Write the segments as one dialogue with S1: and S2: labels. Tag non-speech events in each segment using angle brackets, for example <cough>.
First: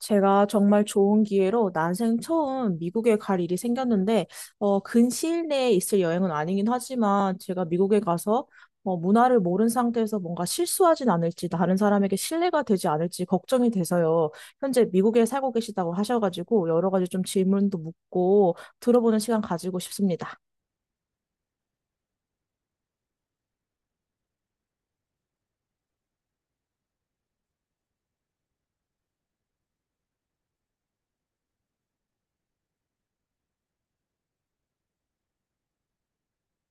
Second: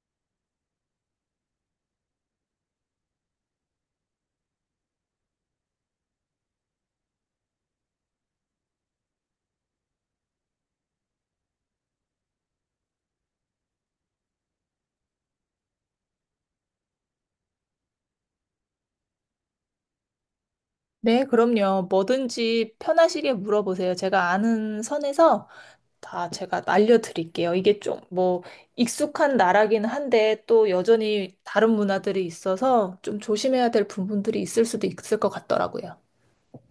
S1: 제가 정말 좋은 기회로 난생 처음 미국에 갈 일이 생겼는데, 근시일 내에 있을 여행은 아니긴 하지만, 제가 미국에 가서, 문화를 모른 상태에서 뭔가 실수하진 않을지, 다른 사람에게 신뢰가 되지 않을지 걱정이 돼서요. 현재 미국에 살고 계시다고 하셔가지고, 여러 가지 좀 질문도 묻고, 들어보는 시간 가지고 싶습니다.
S2: 네, 그럼요. 뭐든지 편하시게 물어보세요. 제가 아는 선에서 다 제가 알려드릴게요. 이게 좀 익숙한 나라긴 한데 또 여전히 다른 문화들이 있어서 좀 조심해야 될 부분들이 있을 수도 있을 것 같더라고요.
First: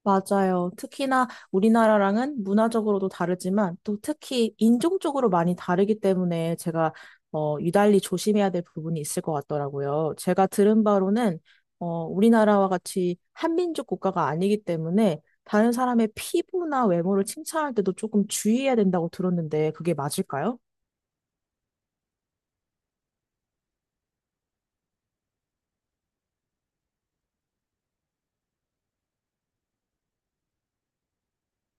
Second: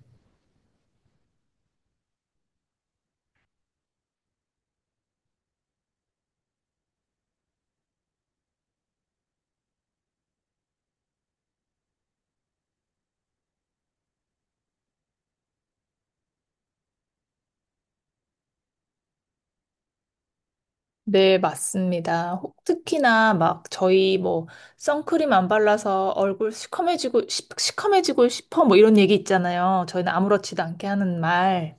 S1: 맞아요. 특히나 우리나라랑은 문화적으로도 다르지만 또 특히 인종적으로 많이 다르기 때문에 제가 유달리 조심해야 될 부분이 있을 것 같더라고요. 제가 들은 바로는 우리나라와 같이 한민족 국가가 아니기 때문에 다른 사람의 피부나 외모를 칭찬할 때도 조금 주의해야 된다고 들었는데 그게 맞을까요?
S2: 네, 맞습니다. 특히나 막 저희 선크림 안 발라서 얼굴 시커매지고 시커매지고 싶어 뭐 이런 얘기 있잖아요. 저희는 아무렇지도 않게 하는 말.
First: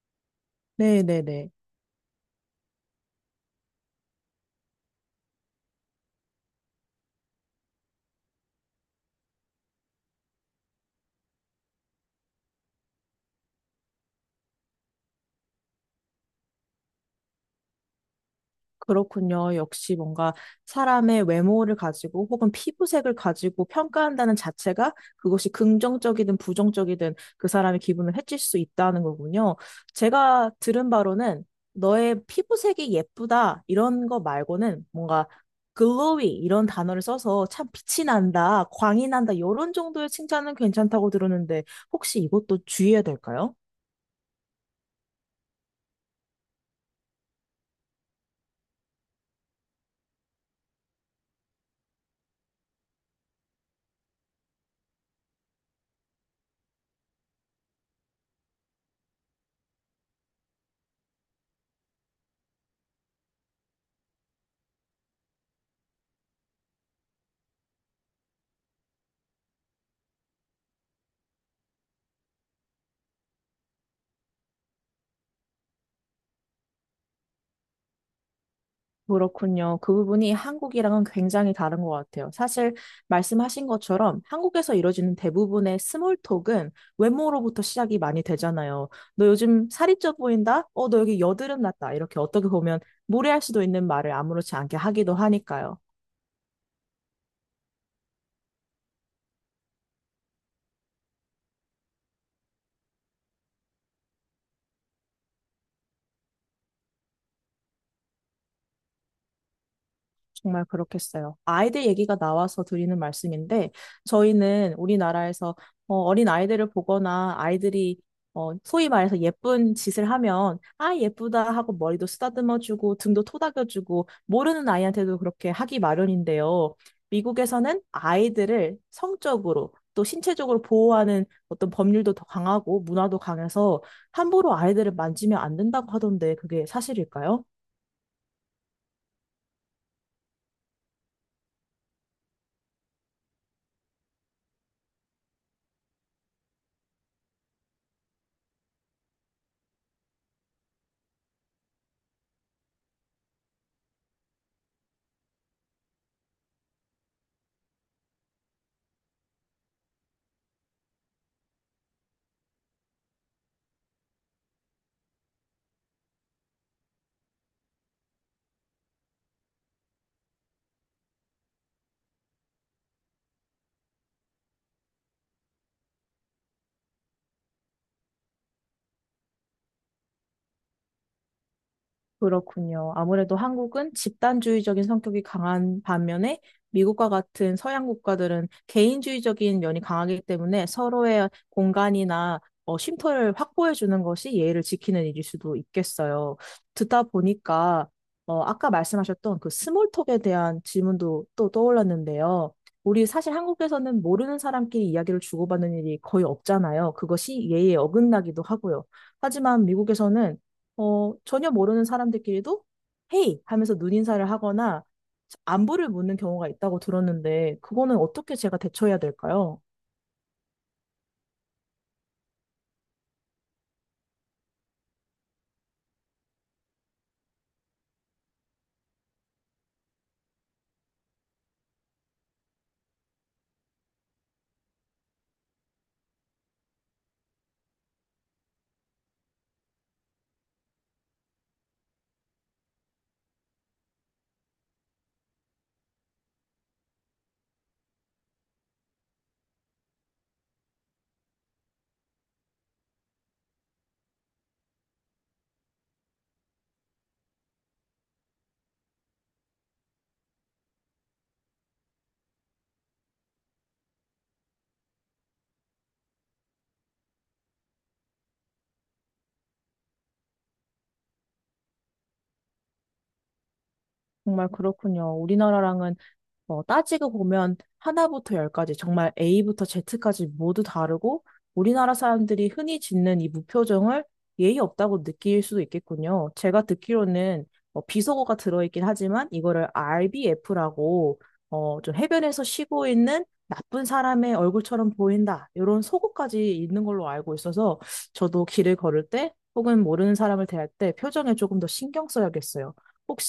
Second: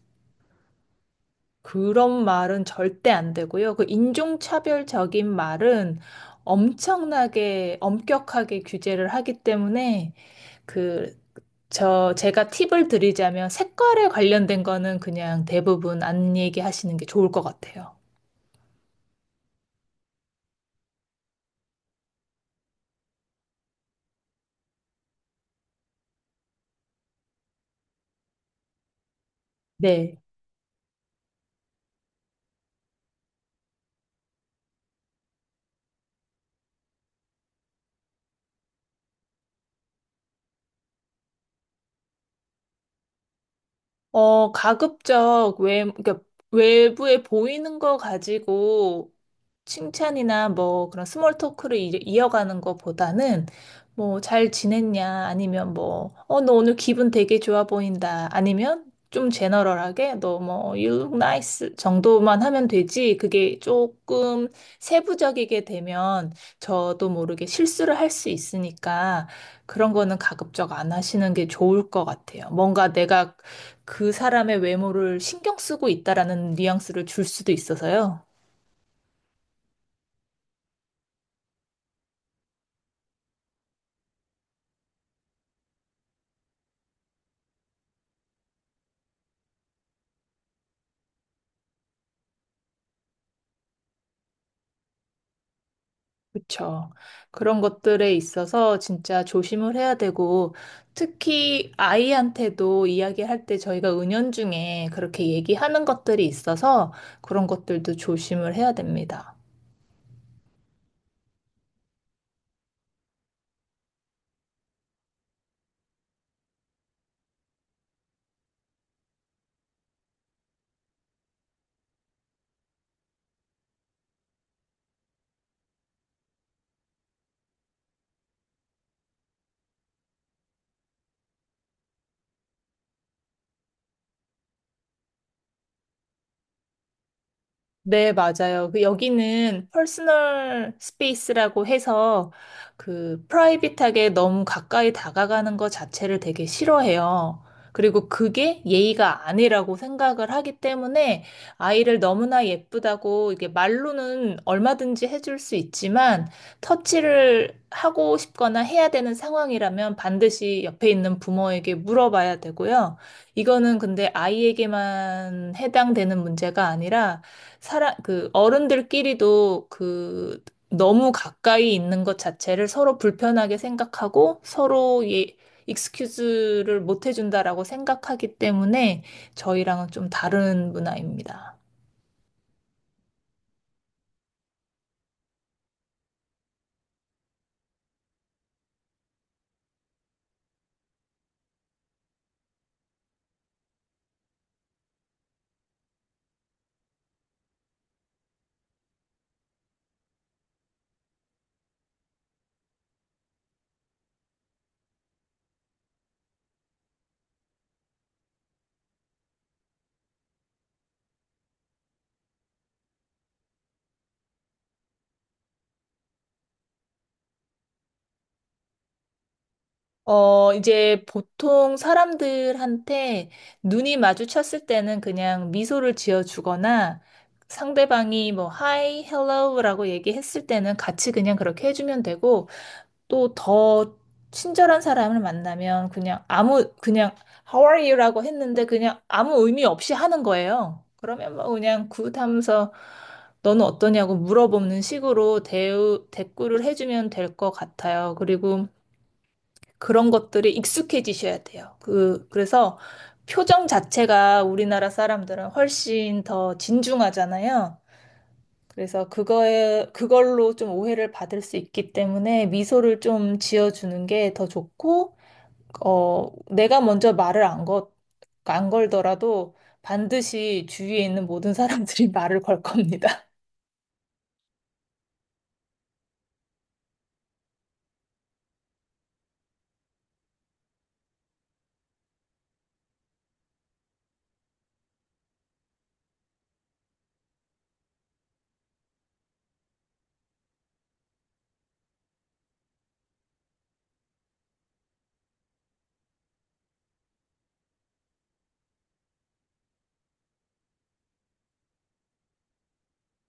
S1: 네네네.
S2: 그런 말은 절대 안 되고요. 그 인종차별적인 말은 엄청나게 엄격하게 규제를 하기 때문에 그, 제가 팁을 드리자면 색깔에 관련된 거는 그냥 대부분 안 얘기하시는 게 좋을 것 같아요.
S1: 그렇군요. 역시 뭔가 사람의 외모를 가지고 혹은 피부색을 가지고 평가한다는 자체가 그것이 긍정적이든 부정적이든 그 사람의 기분을 해칠 수 있다는 거군요.
S2: 네.
S1: 제가 들은 바로는 너의 피부색이 예쁘다 이런 거 말고는 뭔가 글로이 이런 단어를 써서 참 빛이 난다, 광이 난다 이런 정도의 칭찬은 괜찮다고 들었는데 혹시 이것도 주의해야 될까요?
S2: 가급적 그러니까 외부에 보이는 거 가지고 칭찬이나 뭐 그런 스몰 토크를 이어가는 것보다는 뭐 잘 지냈냐 아니면 뭐 너 오늘 기분 되게 좋아 보인다 아니면 좀 제너럴하게 너 뭐 you look nice 정도만 하면 되지 그게 조금 세부적이게 되면 저도 모르게 실수를 할 수 있으니까 그런 거는 가급적 안 하시는 게 좋을 것 같아요. 뭔가 내가 그 사람의 외모를 신경 쓰고 있다라는 뉘앙스를 줄 수도 있어서요.
S1: 그렇군요. 그 부분이 한국이랑은 굉장히 다른 것 같아요. 사실 말씀하신 것처럼 한국에서 이루어지는 대부분의 스몰톡은 외모로부터 시작이 많이 되잖아요. 너 요즘 살이 쪄 보인다? 너 여기 여드름 났다. 이렇게 어떻게 보면 무례할 수도 있는 말을 아무렇지 않게 하기도 하니까요.
S2: 그렇죠. 그런 것들에 있어서 진짜 조심을 해야 되고 특히 아이한테도 이야기할 때 저희가 은연중에 그렇게 얘기하는 것들이 있어서 그런 것들도 조심을 해야 됩니다.
S1: 정말 그렇겠어요. 아이들 얘기가 나와서 드리는 말씀인데, 저희는 우리나라에서 어린 아이들을 보거나 아이들이 소위 말해서 예쁜 짓을 하면, 아, 예쁘다 하고 머리도 쓰다듬어주고, 등도 토닥여주고, 모르는 아이한테도 그렇게 하기 마련인데요. 미국에서는 아이들을 성적으로 또 신체적으로 보호하는 어떤 법률도 더 강하고, 문화도 강해서 함부로 아이들을 만지면 안 된다고 하던데, 그게 사실일까요?
S2: 네, 맞아요. 그 여기는 퍼스널 스페이스라고 해서 그 프라이빗하게 너무 가까이 다가가는 것 자체를 되게 싫어해요. 그리고 그게 예의가 아니라고 생각을 하기 때문에 아이를 너무나 예쁘다고 이게 말로는 얼마든지 해줄 수 있지만 터치를 하고 싶거나 해야 되는 상황이라면 반드시 옆에 있는 부모에게 물어봐야 되고요. 이거는 근데 아이에게만 해당되는 문제가 아니라 그 어른들끼리도 그 너무 가까이 있는 것 자체를 서로 불편하게 생각하고 서로 익스큐즈를 못 해준다라고 생각하기 때문에 저희랑은 좀 다른 문화입니다.
S1: 그렇군요. 아무래도 한국은 집단주의적인 성격이 강한 반면에 미국과 같은 서양 국가들은 개인주의적인 면이 강하기 때문에 서로의 공간이나 쉼터를 확보해 주는 것이 예의를 지키는 일일 수도 있겠어요. 듣다 보니까 아까 말씀하셨던 그 스몰톡에 대한 질문도 또 떠올랐는데요. 우리 사실 한국에서는 모르는 사람끼리 이야기를 주고받는 일이 거의 없잖아요. 그것이 예의에 어긋나기도 하고요. 하지만 미국에서는 전혀 모르는 사람들끼리도 헤이 하면서 눈인사를 하거나 안부를 묻는 경우가 있다고 들었는데 그거는 어떻게 제가 대처해야 될까요?
S2: 이제 보통 사람들한테 눈이 마주쳤을 때는 그냥 미소를 지어주거나 상대방이 뭐, hi, hello라고 얘기했을 때는 같이 그냥 그렇게 해주면 되고, 또 더 친절한 사람을 만나면 그냥 How are you라고 했는데 그냥 아무 의미 없이 하는 거예요. 그러면 뭐 그냥 굿 하면서 너는 어떠냐고 물어보는 식으로 대우 대꾸를 해주면 될 것 같아요. 그리고 그런 것들이 익숙해지셔야 돼요. 그래서 표정 자체가 우리나라 사람들은 훨씬 더 진중하잖아요. 그래서 그걸로 좀 오해를 받을 수 있기 때문에 미소를 좀 지어주는 게 더 좋고, 어, 내가 먼저 말을 안 걸, 안 걸더라도 반드시 주위에 있는 모든 사람들이 <laughs> 말을 걸 겁니다.
S1: 정말 그렇군요. 우리나라랑은 따지고 보면 하나부터 열까지 정말 A부터 Z까지 모두 다르고 우리나라 사람들이 흔히 짓는 이 무표정을 예의 없다고 느낄 수도 있겠군요. 제가 듣기로는 비속어가 들어있긴 하지만 이거를 RBF라고 좀 해변에서 쉬고 있는 나쁜 사람의 얼굴처럼 보인다. 이런 속어까지 있는 걸로 알고 있어서 저도 길을 걸을 때 혹은 모르는 사람을 대할 때 표정에 조금 더 신경 써야겠어요.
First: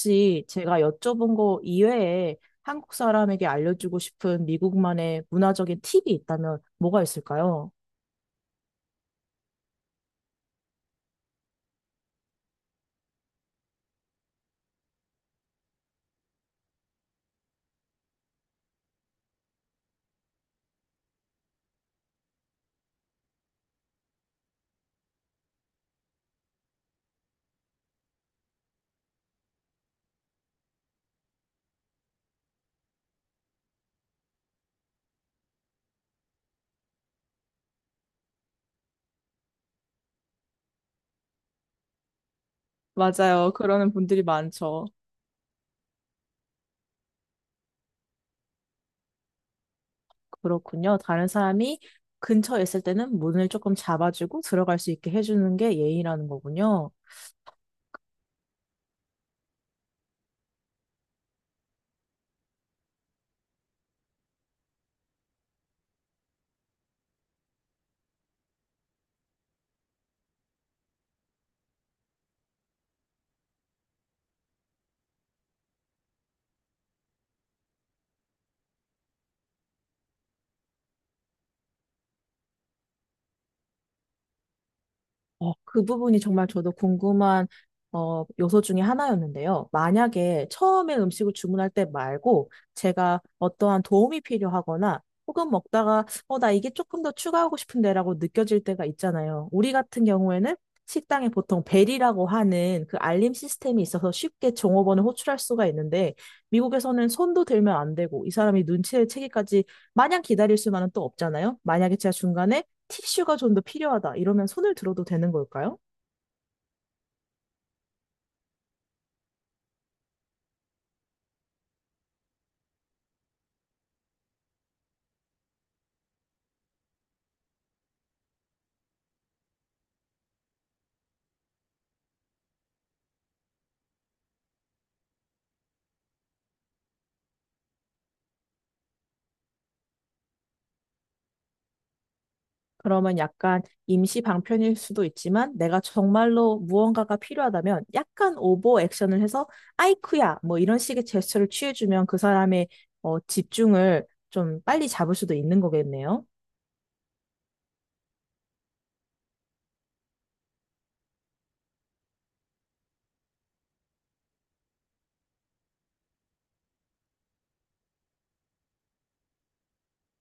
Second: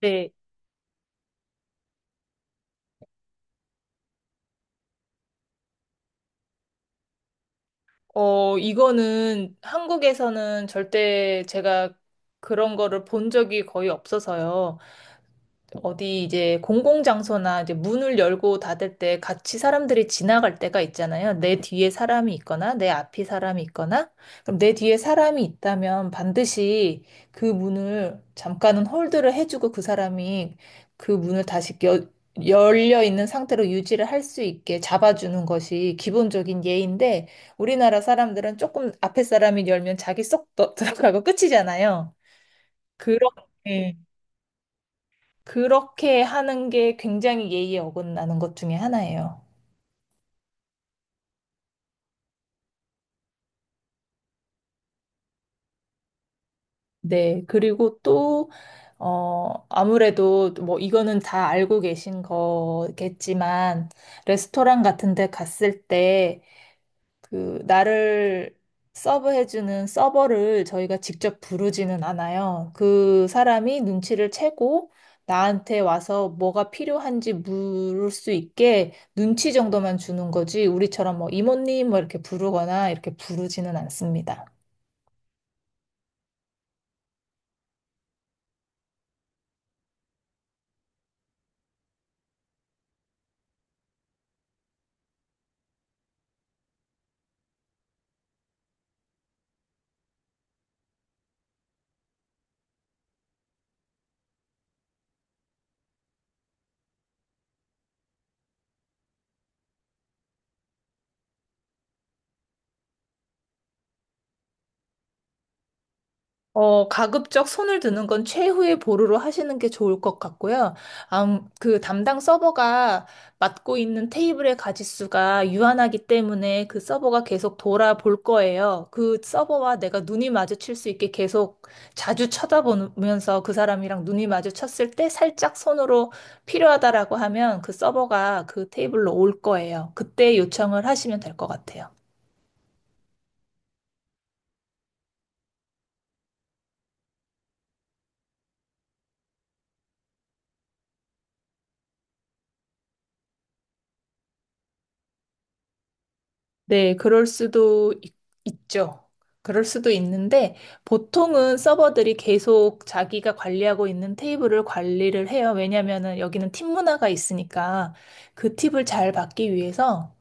S2: 네.
S1: 제가 여쭤본 거 이외에 한국 사람에게 알려주고 싶은 미국만의 문화적인 팁이 있다면 뭐가 있을까요?
S2: 이거는 한국에서는 절대 제가 그런 거를 본 적이 거의 없어서요. 어디 이제 공공장소나 이제 문을 열고 닫을 때 같이 사람들이 지나갈 때가 있잖아요. 내 뒤에 사람이 있거나 내 앞에 사람이 있거나. 그럼 내 뒤에 사람이 있다면 반드시 그 문을 잠깐은 홀드를 해주고 그 사람이 그 문을 열려 있는 상태로 유지를 할 수 있게 잡아주는 것이 기본적인 예인데 우리나라 사람들은 조금 앞에 사람이 열면 자기 <laughs> 들어가고 끝이잖아요.
S1: 맞아요. 그러는
S2: 그렇게
S1: 분들이 많죠.
S2: 그렇게 하는 게 굉장히 예의에 어긋나는 것 중에 하나예요.
S1: 그렇군요. 다른 사람이 근처에 있을 때는 문을 조금 잡아주고 들어갈 수 있게 해주는 게 예의라는 거군요.
S2: 네. 그리고 또, 아무래도 뭐 이거는 다 알고 계신 거겠지만, 레스토랑 같은 데 갔을 때 그 나를 서브해주는 서버를 저희가 직접 부르지는 않아요. 그 사람이 눈치를 채고 나한테 와서 뭐가 필요한지 물을 수 있게 눈치 정도만 주는 거지 우리처럼 뭐 이모님 뭐 이렇게 부르거나 이렇게 부르지는 않습니다.
S1: 그 부분이 정말 저도 궁금한 요소 중에 하나였는데요. 만약에 처음에 음식을 주문할 때 말고 제가 어떠한 도움이 필요하거나 혹은 먹다가 나 이게 조금 더 추가하고 싶은데라고 느껴질 때가 있잖아요. 우리 같은 경우에는 식당에 보통 벨이라고 하는 그 알림 시스템이 있어서 쉽게 종업원을 호출할 수가 있는데 미국에서는 손도 들면 안 되고 이 사람이 눈치를 채기까지 마냥 기다릴 수만은 또 없잖아요. 만약에 제가 중간에 티슈가 좀 더 필요하다. 이러면 손을 들어도 되는 걸까요?
S2: 가급적 손을 드는 건 최후의 보루로 하시는 게 좋을 것 같고요. 그 담당 서버가 맡고 있는 테이블의 가짓수가 유한하기 때문에 그 서버가 계속 돌아볼 거예요. 그 서버와 내가 눈이 마주칠 수 있게 계속 자주 쳐다보면서 그 사람이랑 눈이 마주쳤을 때 살짝 손으로 필요하다라고 하면 그 서버가 그 테이블로 올 거예요. 그때 요청을 하시면 될 것 같아요.
S1: 그러면 약간 임시 방편일 수도 있지만 내가 정말로 무언가가 필요하다면 약간 오버 액션을 해서 아이쿠야 뭐 이런 식의 제스처를 취해주면 그 사람의 집중을 좀 빨리 잡을 수도 있는 거겠네요.
S2: 네, 죠 그럴 수도 있는데 보통은 서버들이 계속 자기가 관리하고 있는 테이블을 관리를 해요. 왜냐면은 여기는 팀 문화가 있으니까 그 팁을 잘 받기 위해서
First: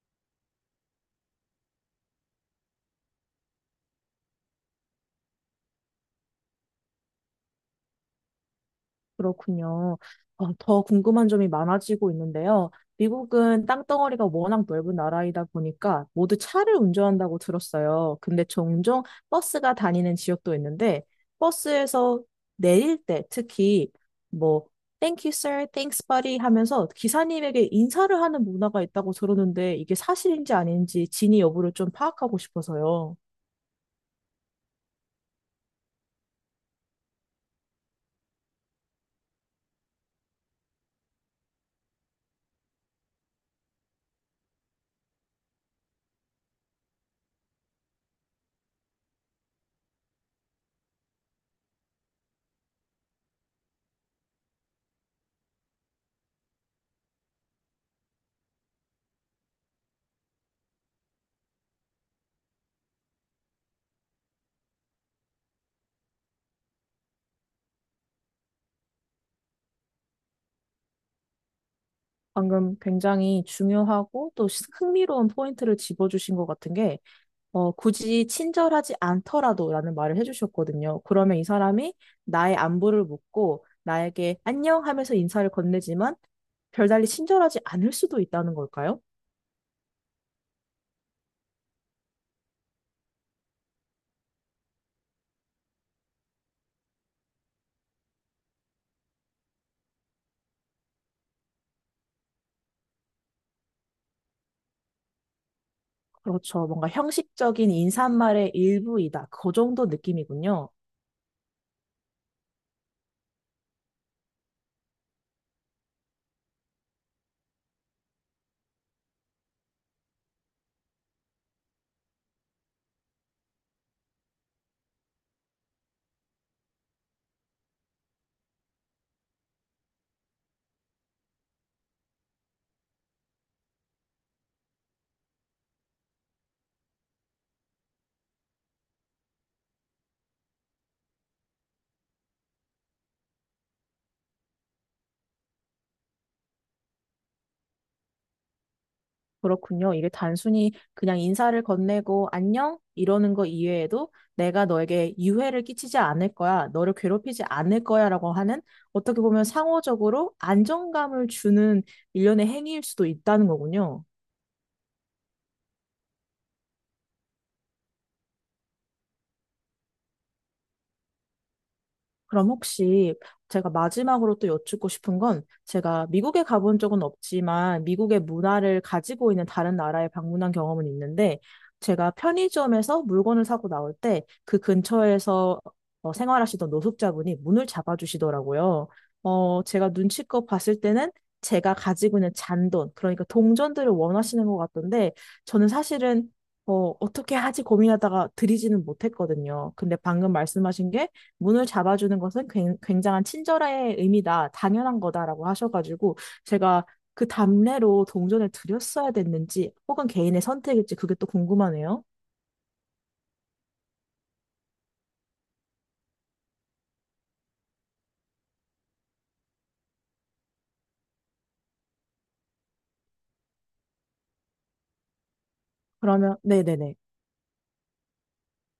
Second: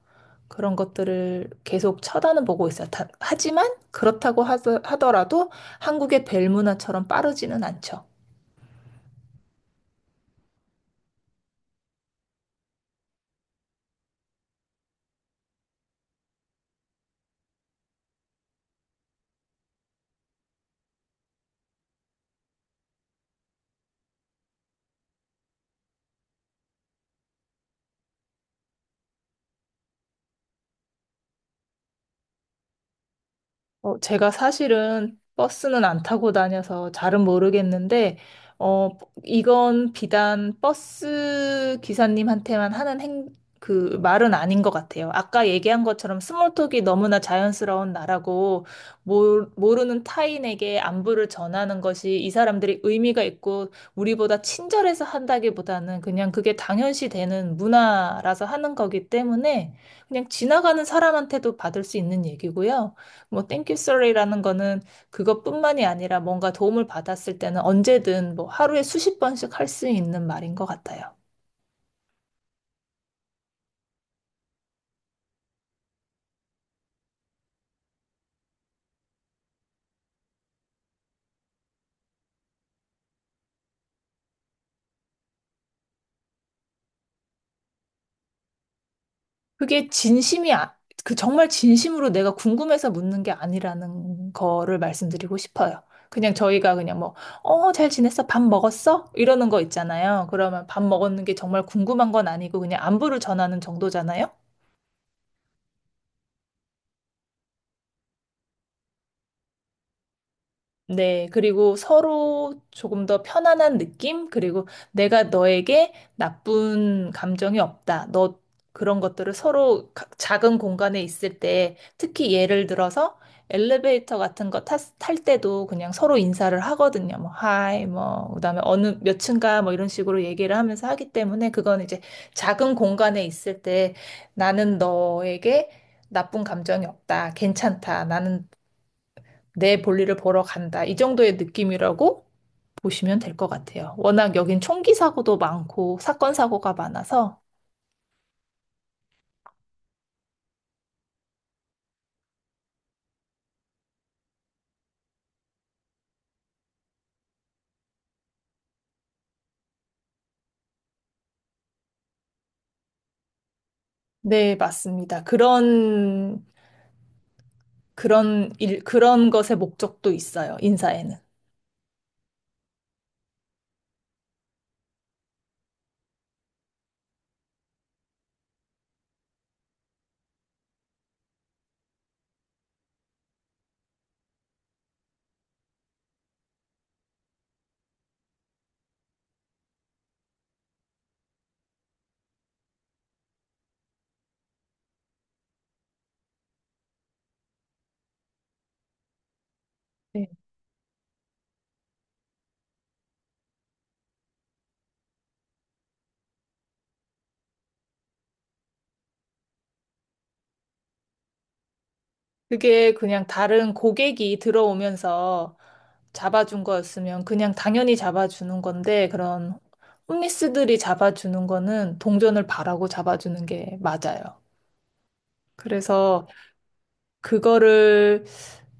S2: 그런 것들을 계속 쳐다는 보고 있어요. 다- 하지만 그렇다고 하 하더라도 한국의 벨 문화처럼 빠르지는 않죠.
S1: 그렇군요. 더 궁금한 점이 많아지고 있는데요. 미국은 땅덩어리가 워낙 넓은 나라이다 보니까 모두 차를 운전한다고 들었어요. 근데 종종 버스가 다니는 지역도 있는데 버스에서 내릴 때 특히 뭐 Thank you, sir. Thanks, buddy 하면서 기사님에게 인사를 하는 문화가 있다고 들었는데 이게 사실인지 아닌지 진위 여부를 좀 파악하고 싶어서요.
S2: 제가 사실은 버스는 안 타고 다녀서 잘은 모르겠는데, 어, 이건 비단 버스 기사님한테만 하는 그 말은 아닌 것 같아요. 아까 얘기한 것처럼 스몰톡이 너무나 자연스러운 나라고, 모르는 타인에게 안부를 전하는 것이 이 사람들이 의미가 있고, 우리보다 친절해서 한다기보다는 그냥 그게 당연시 되는 문화라서 하는 거기 때문에, 그냥 지나가는 사람한테도 받을 수 있는 얘기고요. 뭐 땡큐 쏘리라는 거는 그것뿐만이 아니라 뭔가 도움을 받았을 때는 언제든 뭐 하루에 수십 번씩 할 수 있는 말인 것 같아요.
S1: 방금 굉장히 중요하고 또 흥미로운 포인트를 짚어주신 것 같은 게 굳이 친절하지 않더라도라는 말을 해주셨거든요. 그러면 이 사람이 나의 안부를 묻고 나에게 안녕 하면서 인사를 건네지만 별달리 친절하지 않을 수도 있다는 걸까요?
S2: 그게 진심이 아- 그 정말 진심으로 내가 궁금해서 묻는 게 아니라는 거를 말씀드리고 싶어요. 그냥 저희가 그냥 뭐, 잘 지냈어? 밥 먹었어? 이러는 거 있잖아요. 그러면 밥 먹었는 게 정말 궁금한 건 아니고 그냥 안부를 전하는 정도잖아요.
S1: 그렇죠. 뭔가 형식적인 인사말의 일부이다. 그 정도 느낌이군요.
S2: 네, 그리고 서로 조금 더 편안한 느낌? 그리고 내가 너에게 나쁜 감정이 없다. 너 그런 것들을 작은 공간에 있을 때, 특히 예를 들어서 엘리베이터 같은 거 탈 때도 그냥 서로 인사를 하거든요. 뭐, 하이, 뭐, 그다음에 어느 몇 층가 뭐 이런 식으로 얘기를 하면서 하기 때문에 그건 이제 작은 공간에 있을 때 나는 너에게 나쁜 감정이 없다. 괜찮다. 나는 내 볼일을 보러 간다. 이 정도의 느낌이라고 보시면 될 것 같아요. 워낙 여긴 총기 사고도 많고 사건 사고가 많아서
S1: 그렇군요. 이게 단순히 그냥 인사를 건네고 안녕 이러는 거 이외에도 내가 너에게 유해를 끼치지 않을 거야, 너를 괴롭히지 않을 거야라고 하는 어떻게 보면 상호적으로 안정감을 주는 일련의 행위일 수도 있다는 거군요.
S2: 네, 맞습니다. 그런 일 그런 것의 목적도 있어요. 인사에는.
S1: 그럼 혹시 제가 마지막으로 또 여쭙고 싶은 건 제가 미국에 가본 적은 없지만 미국의 문화를 가지고 있는 다른 나라에 방문한 경험은 있는데 제가 편의점에서 물건을 사고 나올 때 그 근처에서 생활하시던 노숙자분이 문을 잡아주시더라고요. 제가 눈치껏 봤을 때는 제가 가지고 있는 잔돈, 그러니까 동전들을 원하시는 것 같던데 저는 사실은 어떻게 하지 고민하다가 드리지는 못했거든요. 근데
S2: 네.
S1: 방금 말씀하신 게 문을 잡아주는 것은 굉장한 친절의 의미다, 당연한 거다라고 하셔가지고 제가 그 답례로 동전을 드렸어야 됐는지 혹은 개인의 선택일지 그게 또 궁금하네요.
S2: 그게 그냥 다른 고객이 들어오면서 잡아준 거였으면 그냥 당연히 잡아주는 건데 그런 홈리스들이 잡아주는 거는 동전을 바라고 잡아주는 게 맞아요. 그래서
S1: 그러면 네네네.
S2: 그거를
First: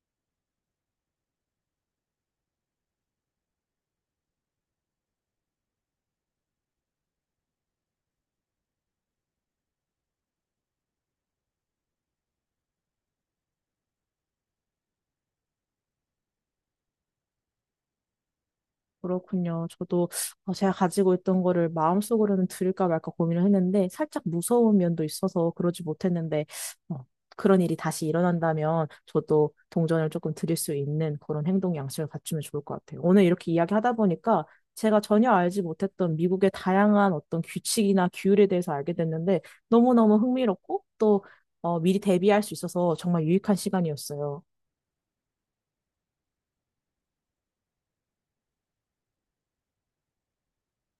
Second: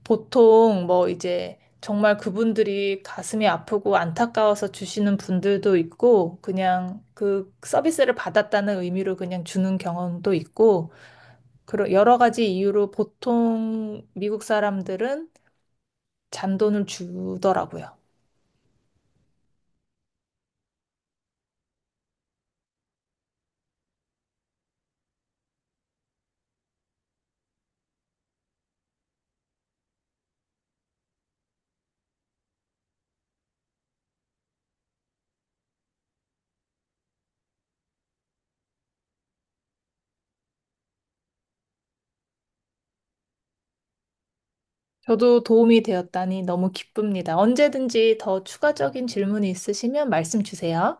S2: 보통 뭐 이제 정말 그분들이 가슴이 아프고 안타까워서 주시는 분들도 있고 그냥 그 서비스를 받았다는 의미로 그냥 주는 경험도 있고 그런 여러 가지 이유로 보통 미국 사람들은 잔돈을 주더라고요.
S1: 그렇군요. 저도 제가 가지고 있던 거를 마음속으로는 드릴까 말까 고민을 했는데 살짝 무서운 면도 있어서 그러지 못했는데 어, 그런 일이 다시 일어난다면 저도 동전을 조금 드릴 수 있는 그런 행동 양식을 갖추면 좋을 것 같아요. 오늘 이렇게 이야기하다 보니까 제가 전혀 알지 못했던 미국의 다양한 어떤 규칙이나 규율에 대해서 알게 됐는데 너무너무 흥미롭고 또 미리 대비할 수 있어서 정말 유익한 시간이었어요.
S2: 저도 도움이 되었다니 너무 기쁩니다. 언제든지 더 추가적인 질문이 있으시면 말씀 주세요.